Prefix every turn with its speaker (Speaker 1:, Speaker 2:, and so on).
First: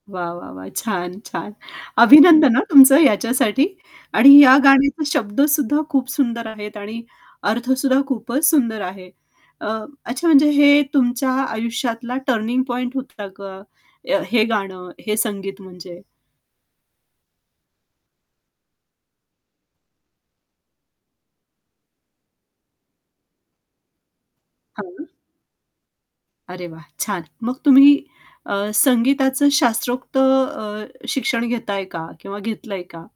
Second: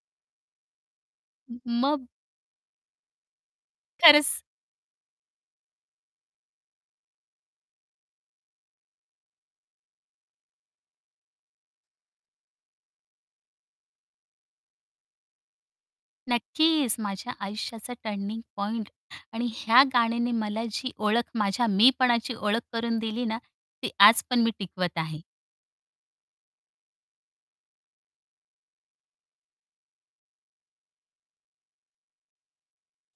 Speaker 1: वाह, वाह, वाह! छान, छान.
Speaker 2: म मग?
Speaker 1: अभिनंदन हां, तुमचं याच्यासाठी आणि
Speaker 2: खरंच.
Speaker 1: ह्या गाण्याचे शब्द सुद्धा खूप सुंदर आहेत आणि अर्थ सुद्धा खूपच सुंदर आहे. अ, अच्छा, म्हणजे हे तुमच्या आयुष्यातला टर्निंग पॉइंट होता का? अ, हे गाणं हे संगीत म्हणजे.
Speaker 2: नक्कीच. माझ्या आयुष्याचा टर्निंग पॉइंट आणि ह्या गाण्याने मला जी ओळख माझ्या मीपणाची ओळख करून दिली ना, ती आज पण मी टिकवत
Speaker 1: हां.
Speaker 2: आहे.
Speaker 1: अरे, वाह! छान. मग तुम्ही अ, संगीताचं शास्त्रोक्त अ, शिक्षण घेताय का किंवा घेतलंय का?